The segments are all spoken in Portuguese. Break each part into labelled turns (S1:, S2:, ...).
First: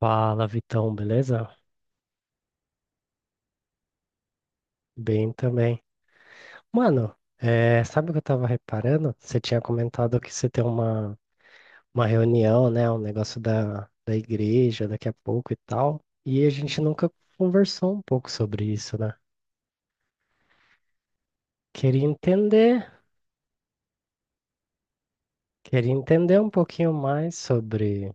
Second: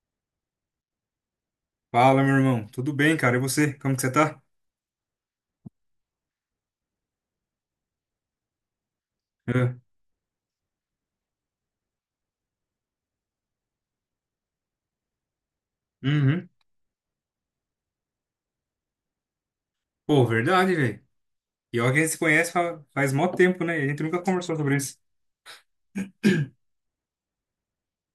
S1: Fala, Vitão, beleza?
S2: Fala, meu irmão. Tudo bem, cara? E você? Como que você tá?
S1: Bem também. Mano, sabe o que eu tava reparando? Você tinha
S2: É.
S1: comentado que você tem uma reunião, né? Um negócio da igreja daqui a pouco e tal. E
S2: Uhum.
S1: a gente nunca conversou um pouco sobre isso, né?
S2: Pô, verdade, velho. E olha que a
S1: Queria
S2: gente se conhece
S1: entender,
S2: faz mó tempo, né? E a gente nunca conversou sobre isso.
S1: queria entender um pouquinho mais sobre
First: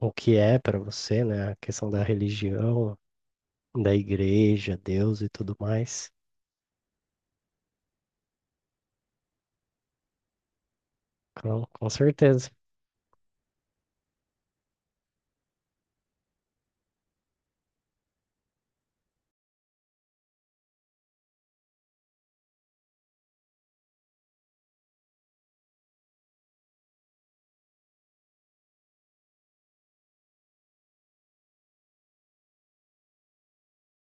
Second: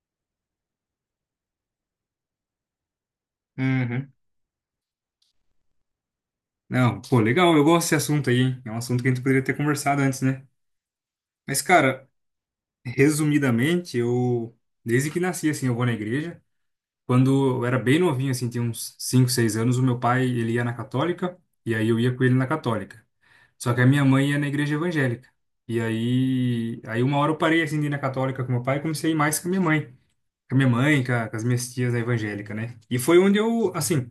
S1: o que é pra você, né? A questão da religião, da
S2: Uhum.
S1: igreja, Deus e tudo mais.
S2: Não, pô, legal. Eu gosto desse assunto aí, hein? É um assunto que a gente poderia ter conversado antes, né? Mas,
S1: Com
S2: cara,
S1: certeza.
S2: resumidamente, eu... Desde que nasci, assim, eu vou na igreja. Quando eu era bem novinho, assim, tinha uns 5 6 anos, o meu pai, ele ia na católica. E aí eu ia com ele na católica. Só que a minha mãe ia na igreja evangélica. E aí uma hora eu parei assim de ir na católica com meu pai e comecei a ir mais com a minha mãe. Com a minha mãe, com as minhas tias na evangélica, né? E foi onde eu, assim,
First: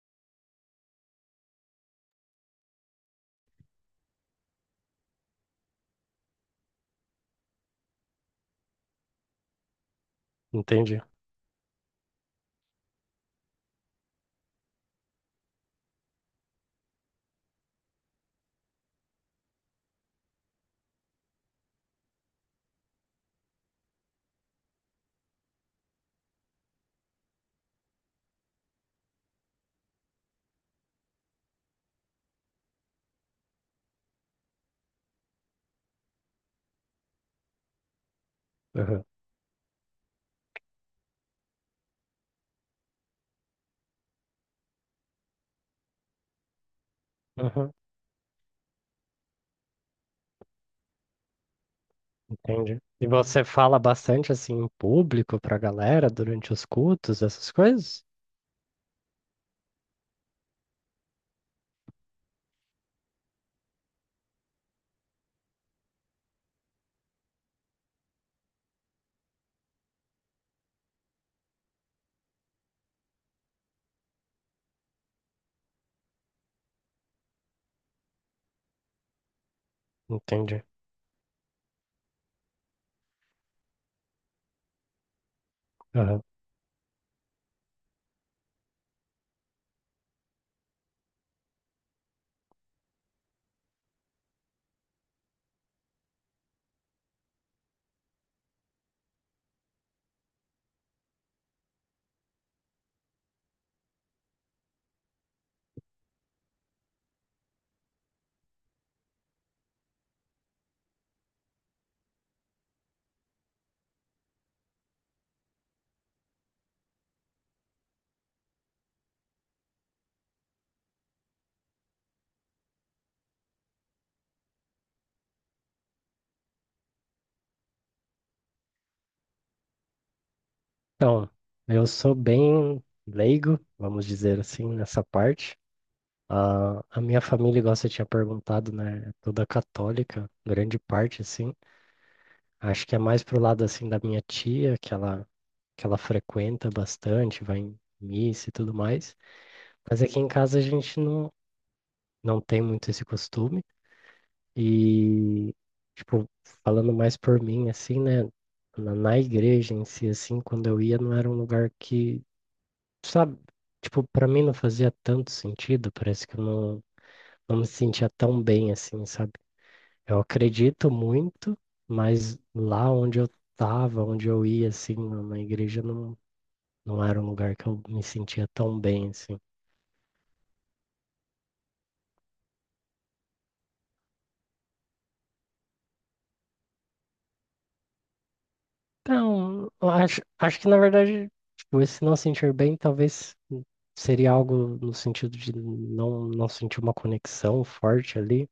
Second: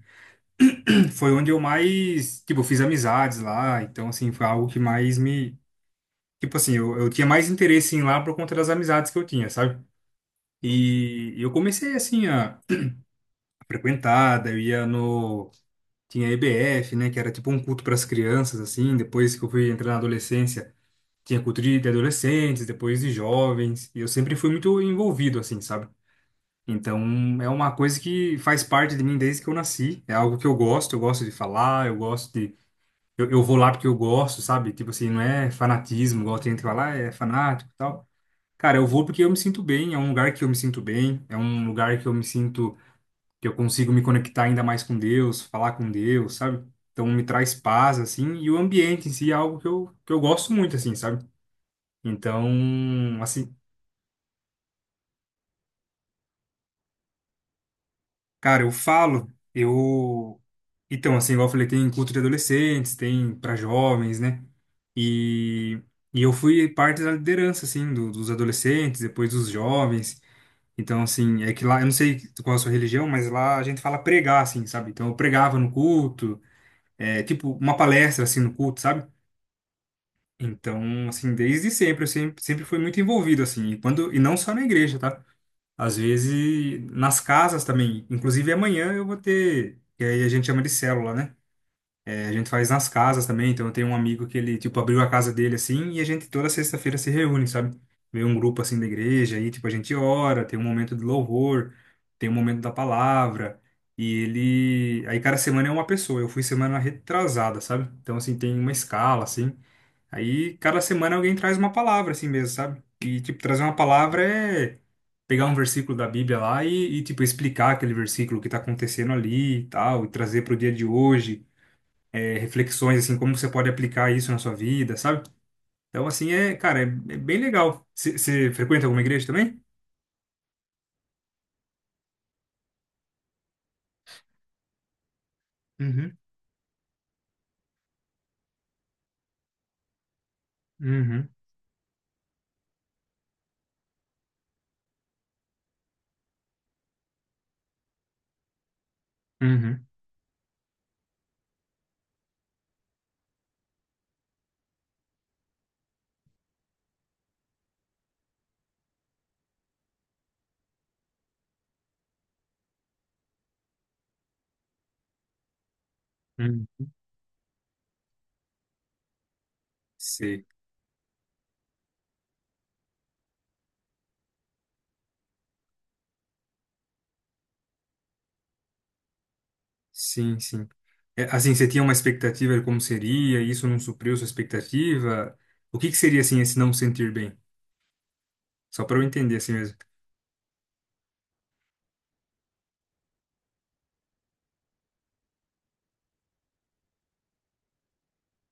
S2: foi onde eu mais, tipo, fiz amizades lá. Então, assim, foi algo que mais me. Tipo assim, eu tinha mais interesse em ir lá por conta das amizades que eu tinha, sabe?
S1: Entendi.
S2: E eu comecei, assim, a frequentar, daí eu ia no. Tinha EBF, né? Que era tipo um culto para as crianças, assim. Depois que eu fui entrar na adolescência. Tinha cultura de adolescentes, depois de jovens, e eu sempre fui muito envolvido, assim, sabe? Então, é uma coisa que faz parte de mim desde que eu nasci, é algo que eu gosto de falar, eu gosto de... Eu vou lá porque eu gosto, sabe? Tipo assim, não é fanatismo, igual tem gente que fala, "Ah, é fanático e tal. Cara, eu vou porque eu me sinto bem, é um lugar que eu me sinto bem, é um lugar que eu me sinto... que eu consigo me conectar ainda mais com Deus, falar com Deus, sabe? Então, me traz
S1: Aham.
S2: paz, assim, e o ambiente em si é algo que eu gosto muito, assim, sabe? Então,
S1: Entendi. E você
S2: assim,
S1: fala bastante assim em público pra galera durante os cultos, essas coisas?
S2: cara, eu falo, eu. Então, assim, igual eu falei, tem culto de adolescentes, tem para jovens, né? E, e eu fui parte da liderança, assim, dos adolescentes, depois dos jovens. Então, assim, é que lá, eu não sei qual é a sua religião, mas lá a gente fala pregar, assim, sabe? Então, eu pregava no culto, é, tipo, uma palestra, assim, no culto, sabe?
S1: Entendi.
S2: Então, assim, desde sempre, eu sempre fui muito envolvido, assim, e não só na igreja, tá? Às
S1: Aham.
S2: vezes, nas casas também. Inclusive, amanhã eu vou ter. Que aí a gente chama de célula, né? É, a gente faz nas casas também. Então, eu tenho um amigo que ele, tipo, abriu a casa dele assim. E a gente toda sexta-feira se reúne, sabe? Vem um grupo assim da igreja. Aí, tipo, a gente ora. Tem um momento de louvor. Tem um momento da palavra. E ele. Aí, cada semana é uma pessoa. Eu fui semana retrasada, sabe? Então, assim, tem uma escala, assim. Aí cada semana alguém traz uma palavra assim mesmo, sabe? E tipo, trazer uma palavra é pegar um versículo da Bíblia lá e tipo explicar aquele versículo, o que tá acontecendo ali e tal, e trazer pro dia de hoje, é, reflexões assim, como você pode aplicar isso na sua vida, sabe? Então assim é, cara, é bem legal. Você frequenta alguma igreja também?
S1: Então, eu sou bem leigo, vamos dizer assim, nessa parte.
S2: Uhum,
S1: A minha família, igual você tinha perguntado, né, é toda católica, grande parte
S2: uhum,
S1: assim. Acho que é mais pro lado assim da minha tia, que ela frequenta bastante, vai em missa e tudo mais.
S2: uhum,
S1: Mas aqui em casa a gente não tem muito esse costume. E, tipo, falando mais por mim, assim, né? Na igreja em si, assim, quando eu ia, não era um lugar que, sabe? Tipo, pra mim não fazia tanto sentido, parece que eu
S2: uhum.
S1: não, não me sentia tão bem, assim, sabe? Eu
S2: Sei.
S1: acredito muito, mas lá onde eu tava, onde eu ia, assim, na igreja, não era um lugar que eu me sentia tão bem, assim.
S2: Sim, sim. É, assim, você tinha uma expectativa de como seria, e isso não supriu sua expectativa? O que que seria assim esse não sentir bem? Só pra eu entender assim
S1: Então,
S2: mesmo.
S1: acho que, na verdade, tipo, esse não sentir bem talvez seria algo no sentido de não sentir uma conexão forte ali.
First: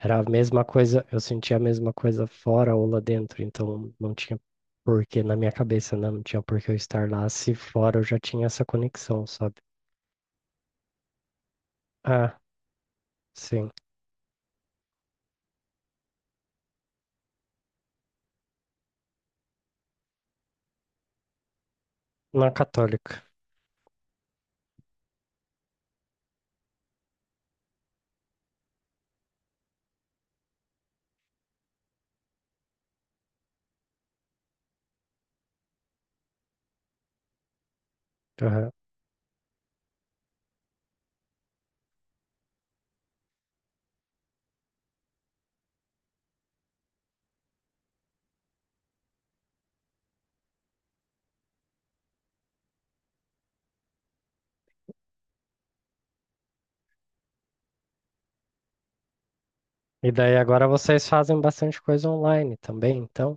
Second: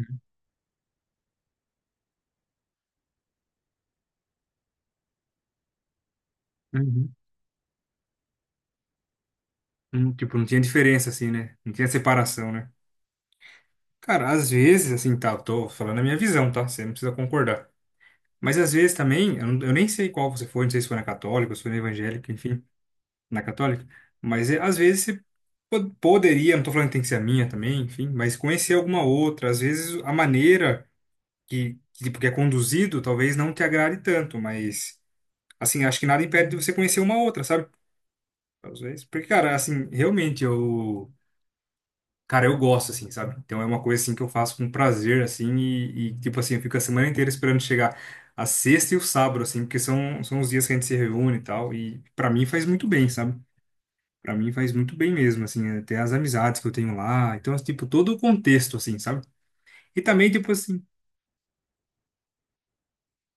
S1: Era a mesma coisa, eu sentia a mesma coisa fora ou lá dentro, então não tinha porquê na minha cabeça, né? Não tinha porquê eu estar
S2: uhum.
S1: lá se fora eu já tinha essa conexão, sabe?
S2: Tipo, não tinha diferença assim, né? Não tinha
S1: Ah,
S2: separação, né?
S1: sim,
S2: Cara, às vezes, assim, tá, eu tô falando a minha visão, tá? Você não precisa concordar. Mas às vezes também, eu nem sei qual você foi, não sei se foi na católica, se foi na evangélica,
S1: na
S2: enfim,
S1: católica.
S2: na católica. Mas é, às vezes você poderia, não tô falando que tem que ser a minha também, enfim, mas conhecer alguma outra. Às vezes a maneira que, tipo, que é conduzido talvez não te agrade tanto, mas, assim, acho que nada impede de você conhecer uma outra, sabe?
S1: Aham.
S2: Às vezes. Porque, cara, assim, realmente eu. Cara, eu gosto, assim, sabe? Então é uma coisa, assim, que eu faço com prazer, assim, e, tipo assim, eu fico a semana inteira esperando chegar a sexta e o sábado, assim, porque são os dias que a gente se reúne e tal, e pra mim faz muito bem, sabe? Pra mim faz muito bem mesmo, assim, até as amizades que eu tenho lá. Então, tipo, todo o contexto, assim, sabe? E
S1: E
S2: também,
S1: daí
S2: tipo
S1: agora
S2: assim,
S1: vocês fazem bastante coisa online também, então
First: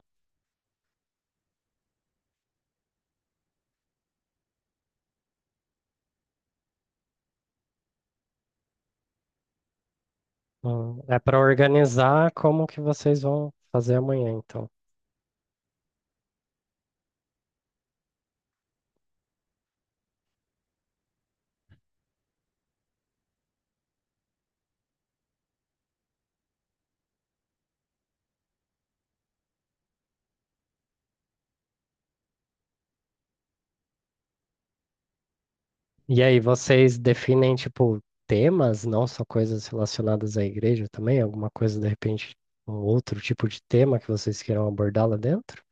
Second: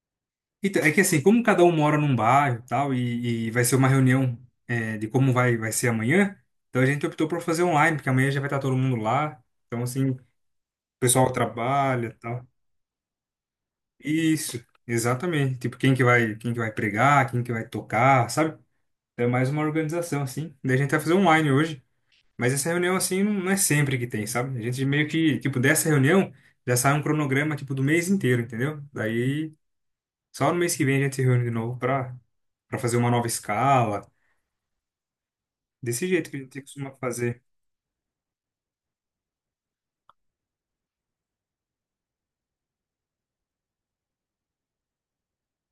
S2: então, é que assim, como cada um mora num bairro e tal, e vai ser uma reunião é, de como vai ser amanhã, então a gente optou por fazer online, porque amanhã já vai estar todo mundo lá. Então, assim, o
S1: é
S2: pessoal
S1: para
S2: trabalha e
S1: organizar
S2: tal.
S1: como que vocês vão fazer amanhã,
S2: Isso,
S1: então.
S2: exatamente. Tipo, quem que vai pregar, quem que vai tocar, sabe? É mais uma organização, assim. Daí a gente vai fazer online hoje. Mas essa reunião, assim, não é sempre que tem, sabe? A gente meio que, tipo, dessa reunião, já sai um cronograma, tipo, do mês inteiro, entendeu? Daí só no mês que vem a gente se reúne de novo para fazer uma nova escala, desse
S1: E
S2: jeito que a
S1: aí,
S2: gente costuma
S1: vocês
S2: fazer.
S1: definem, tipo, temas, não só coisas relacionadas à igreja também? Alguma coisa, de repente, um outro tipo de tema que vocês queiram abordar lá dentro?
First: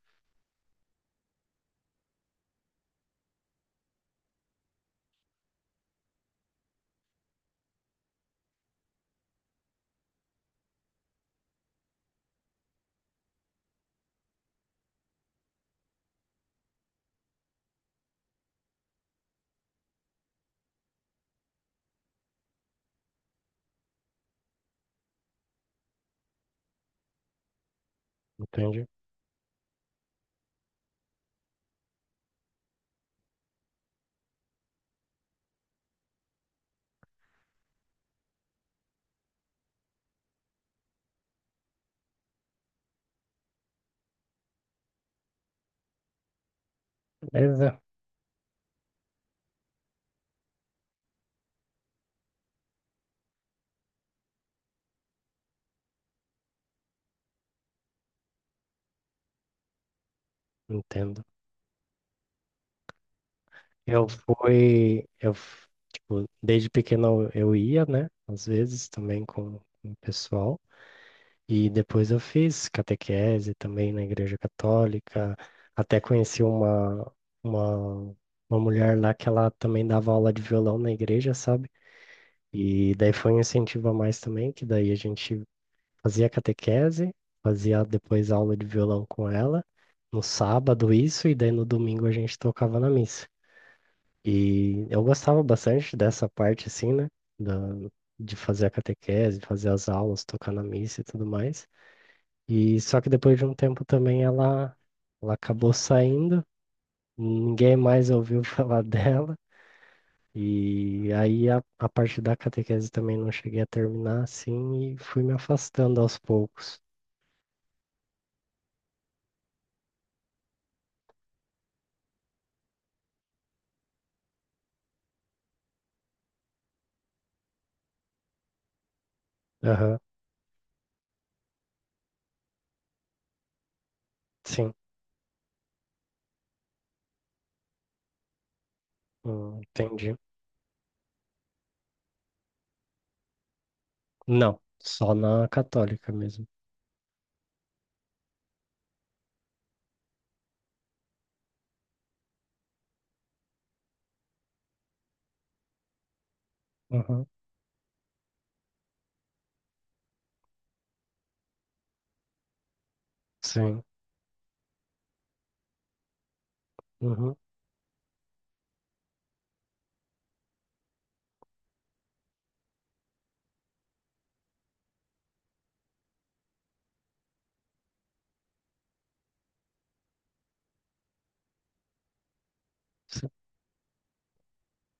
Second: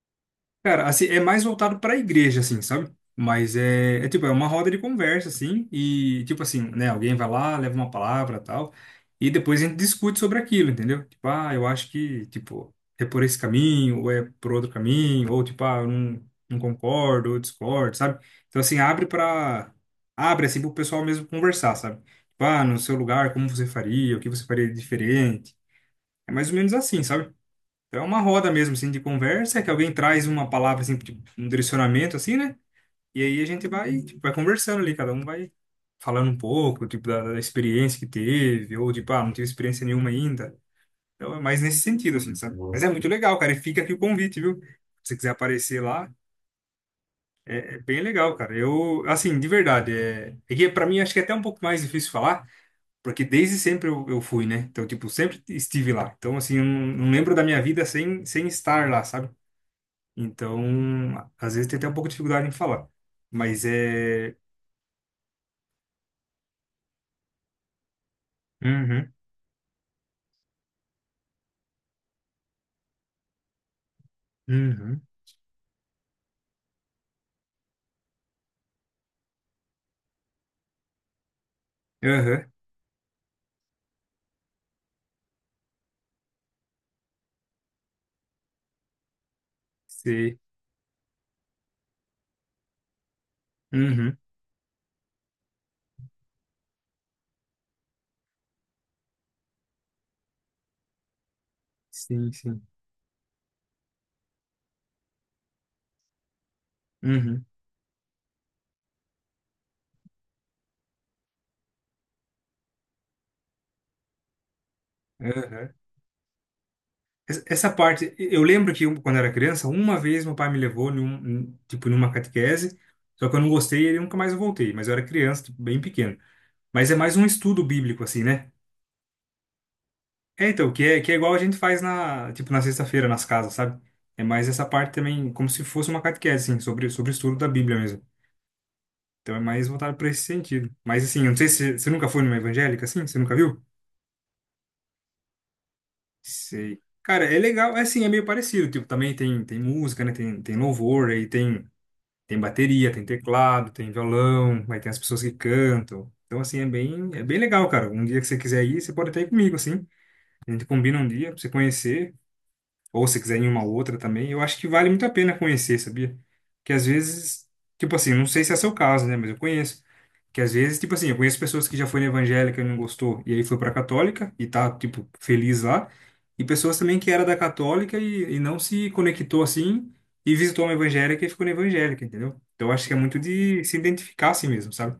S2: Cara, assim, é mais voltado pra igreja, assim, sabe? Mas é tipo, é uma roda de conversa, assim, e tipo assim, né? Alguém vai lá, leva uma palavra tal, e depois a gente discute sobre aquilo, entendeu? Tipo, ah, eu acho que, tipo, é por esse caminho, ou é por outro caminho, ou tipo, ah, eu não concordo, ou discordo, sabe? Então, assim, abre pra. Abre, assim, pro pessoal mesmo conversar, sabe? Tipo, ah, no seu lugar, como você faria, o que você faria de diferente. É mais ou menos assim, sabe? Então é uma roda mesmo,
S1: Entendi.
S2: assim, de conversa, que alguém traz uma palavra, assim, tipo, um direcionamento, assim, né? E aí a gente vai, tipo, vai conversando ali, cada um vai falando um pouco, tipo, da experiência que teve, ou tipo, ah, não tive experiência nenhuma ainda. Então é mais nesse sentido, assim, sabe? Mas é muito legal, cara, e fica aqui o convite, viu? Se você quiser aparecer lá, é
S1: Beleza.
S2: bem legal, cara. Eu, assim, de verdade, é que pra mim acho que é até um pouco mais difícil falar, porque desde sempre eu fui, né? Então, tipo, sempre estive lá. Então, assim, eu não lembro da minha vida sem estar lá, sabe? Então,
S1: Entendo.
S2: às vezes tem até um pouco de dificuldade em falar. Mas
S1: Eu
S2: é.
S1: fui, eu, f- tipo, desde pequeno eu ia, né? Às vezes
S2: Uhum,
S1: também com o pessoal. E depois eu fiz catequese também na igreja
S2: uhum,
S1: católica. Até conheci uma, uma mulher lá que ela também dava aula de violão na igreja, sabe?
S2: aham,
S1: E daí foi um incentivo a mais também, que daí a gente fazia catequese, fazia depois aula de violão com ela, no
S2: sei.
S1: sábado isso, e daí no domingo a gente tocava na missa.
S2: Uhum,
S1: E eu gostava bastante dessa parte, assim, né? Da, de fazer a catequese, fazer as aulas, tocar na missa e tudo mais.
S2: sim, sim.
S1: E só que depois de um tempo também ela acabou saindo,
S2: Uhum,
S1: ninguém mais ouviu falar dela. E aí a parte da catequese também não cheguei a terminar assim e fui me
S2: aham.
S1: afastando aos poucos.
S2: Essa parte, eu lembro que eu, quando era criança, uma vez meu pai me levou, tipo, numa catequese, só que eu não gostei e eu nunca mais voltei, mas eu era criança, tipo, bem pequeno. Mas é mais um estudo bíblico, assim, né?
S1: Aham,
S2: É, então, que é igual a gente faz na, tipo, na sexta-feira, nas casas, sabe? É mais essa
S1: sim,
S2: parte também, como se fosse uma catequese, assim, sobre o estudo da Bíblia mesmo. Então é mais voltado para
S1: entendi.
S2: esse sentido. Mas assim, eu não sei se você nunca foi numa evangélica assim, você nunca viu?
S1: Não, só na católica mesmo.
S2: Sei. Cara, é legal, é assim, é meio parecido, tipo, também tem música, né? Tem louvor, aí tem bateria, tem teclado, tem violão, aí tem as pessoas que cantam. Então assim, é bem é
S1: Aham,
S2: bem legal, cara. Um dia que você quiser ir, você pode até ir comigo assim. A gente combina um dia pra você conhecer. Ou se quiser em uma
S1: sim,
S2: outra também, eu acho que vale muito a pena conhecer, sabia? Que às
S1: uhum,
S2: vezes, tipo assim, não sei se é seu caso, né? Mas eu conheço. Que às vezes, tipo assim, eu conheço pessoas que já foi na evangélica e não gostou, e aí foi pra católica e tá, tipo, feliz lá. E pessoas também que era da católica e não se conectou assim e visitou uma evangélica e ficou na evangélica, entendeu? Então eu acho que é muito
S1: sim,
S2: de se identificar assim mesmo, sabe?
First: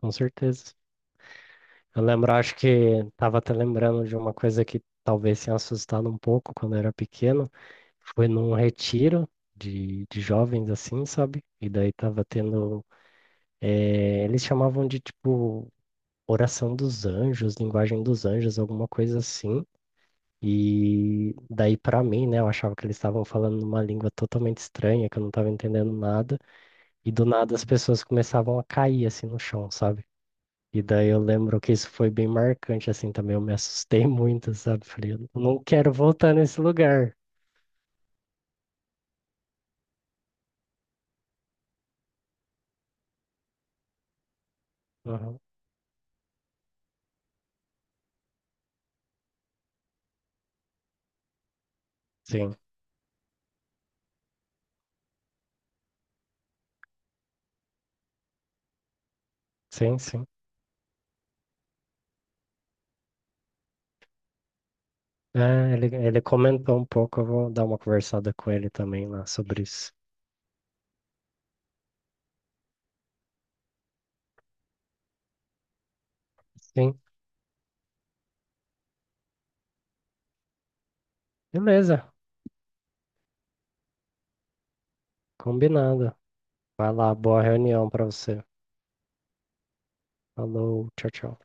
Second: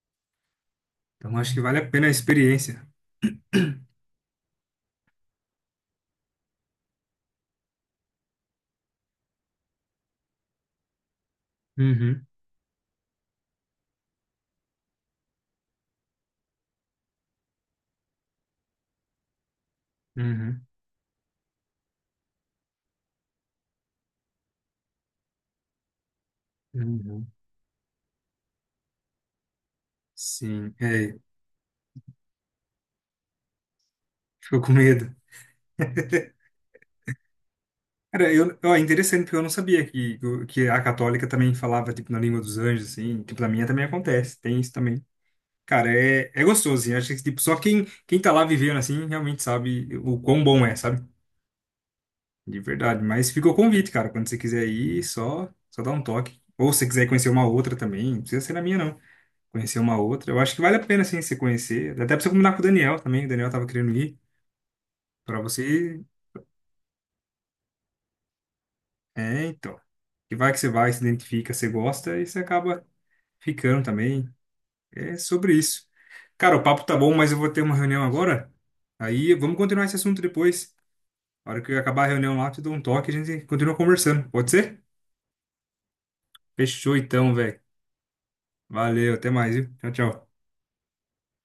S1: com certeza.
S2: Então eu acho que vale a
S1: Eu
S2: pena a
S1: lembro, acho que
S2: experiência.
S1: estava até lembrando de uma coisa que talvez tenha assustado um pouco quando eu era pequeno. Foi num retiro de jovens assim, sabe? E daí tava
S2: Uhum,
S1: tendo. Eles chamavam de tipo Oração dos Anjos, Linguagem dos Anjos, alguma coisa assim.
S2: uhum,
S1: E daí, pra mim, né, eu achava que eles estavam falando numa língua totalmente estranha, que eu não tava entendendo nada. E do
S2: uhum.
S1: nada as pessoas começavam a cair assim no chão, sabe?
S2: Sim,
S1: E daí
S2: é,
S1: eu lembro que isso foi bem marcante, assim, também. Eu me assustei muito,
S2: ficou com
S1: sabe? Falei,
S2: medo.
S1: eu não quero voltar nesse lugar.
S2: Cara, eu, ó, é interessante, porque eu não sabia que, a católica também falava, tipo, na língua dos anjos, assim. Tipo, na minha também acontece, tem isso também.
S1: Uhum.
S2: Cara, é gostoso, assim. Acho que, tipo, só quem tá lá vivendo, assim, realmente sabe o quão bom é, sabe?
S1: Sim,
S2: De verdade. Mas fica o convite, cara. Quando você quiser ir, só dá um toque. Ou se você quiser conhecer uma outra também, não precisa ser na minha, não. Conhecer uma
S1: sim, sim.
S2: outra. Eu acho que vale a pena, assim, você conhecer. Até pra você combinar com o Daniel também. O Daniel tava querendo ir. Pra
S1: É,
S2: você...
S1: ele comentou um pouco, eu vou dar uma conversada com ele também lá
S2: É,
S1: sobre
S2: então.
S1: isso.
S2: Que vai que você vai, se identifica, você gosta, e você acaba ficando também. É sobre isso. Cara, o papo tá
S1: Sim,
S2: bom, mas eu vou ter uma reunião agora. Aí vamos continuar esse assunto depois. Na hora que eu acabar
S1: beleza,
S2: a reunião lá, eu te dou um toque e a gente continua conversando. Pode ser?
S1: combinado. Vai
S2: Fechou
S1: lá,
S2: então,
S1: boa
S2: velho.
S1: reunião pra você.
S2: Valeu, até mais, viu? Tchau, tchau.
S1: Falou, tchau, tchau.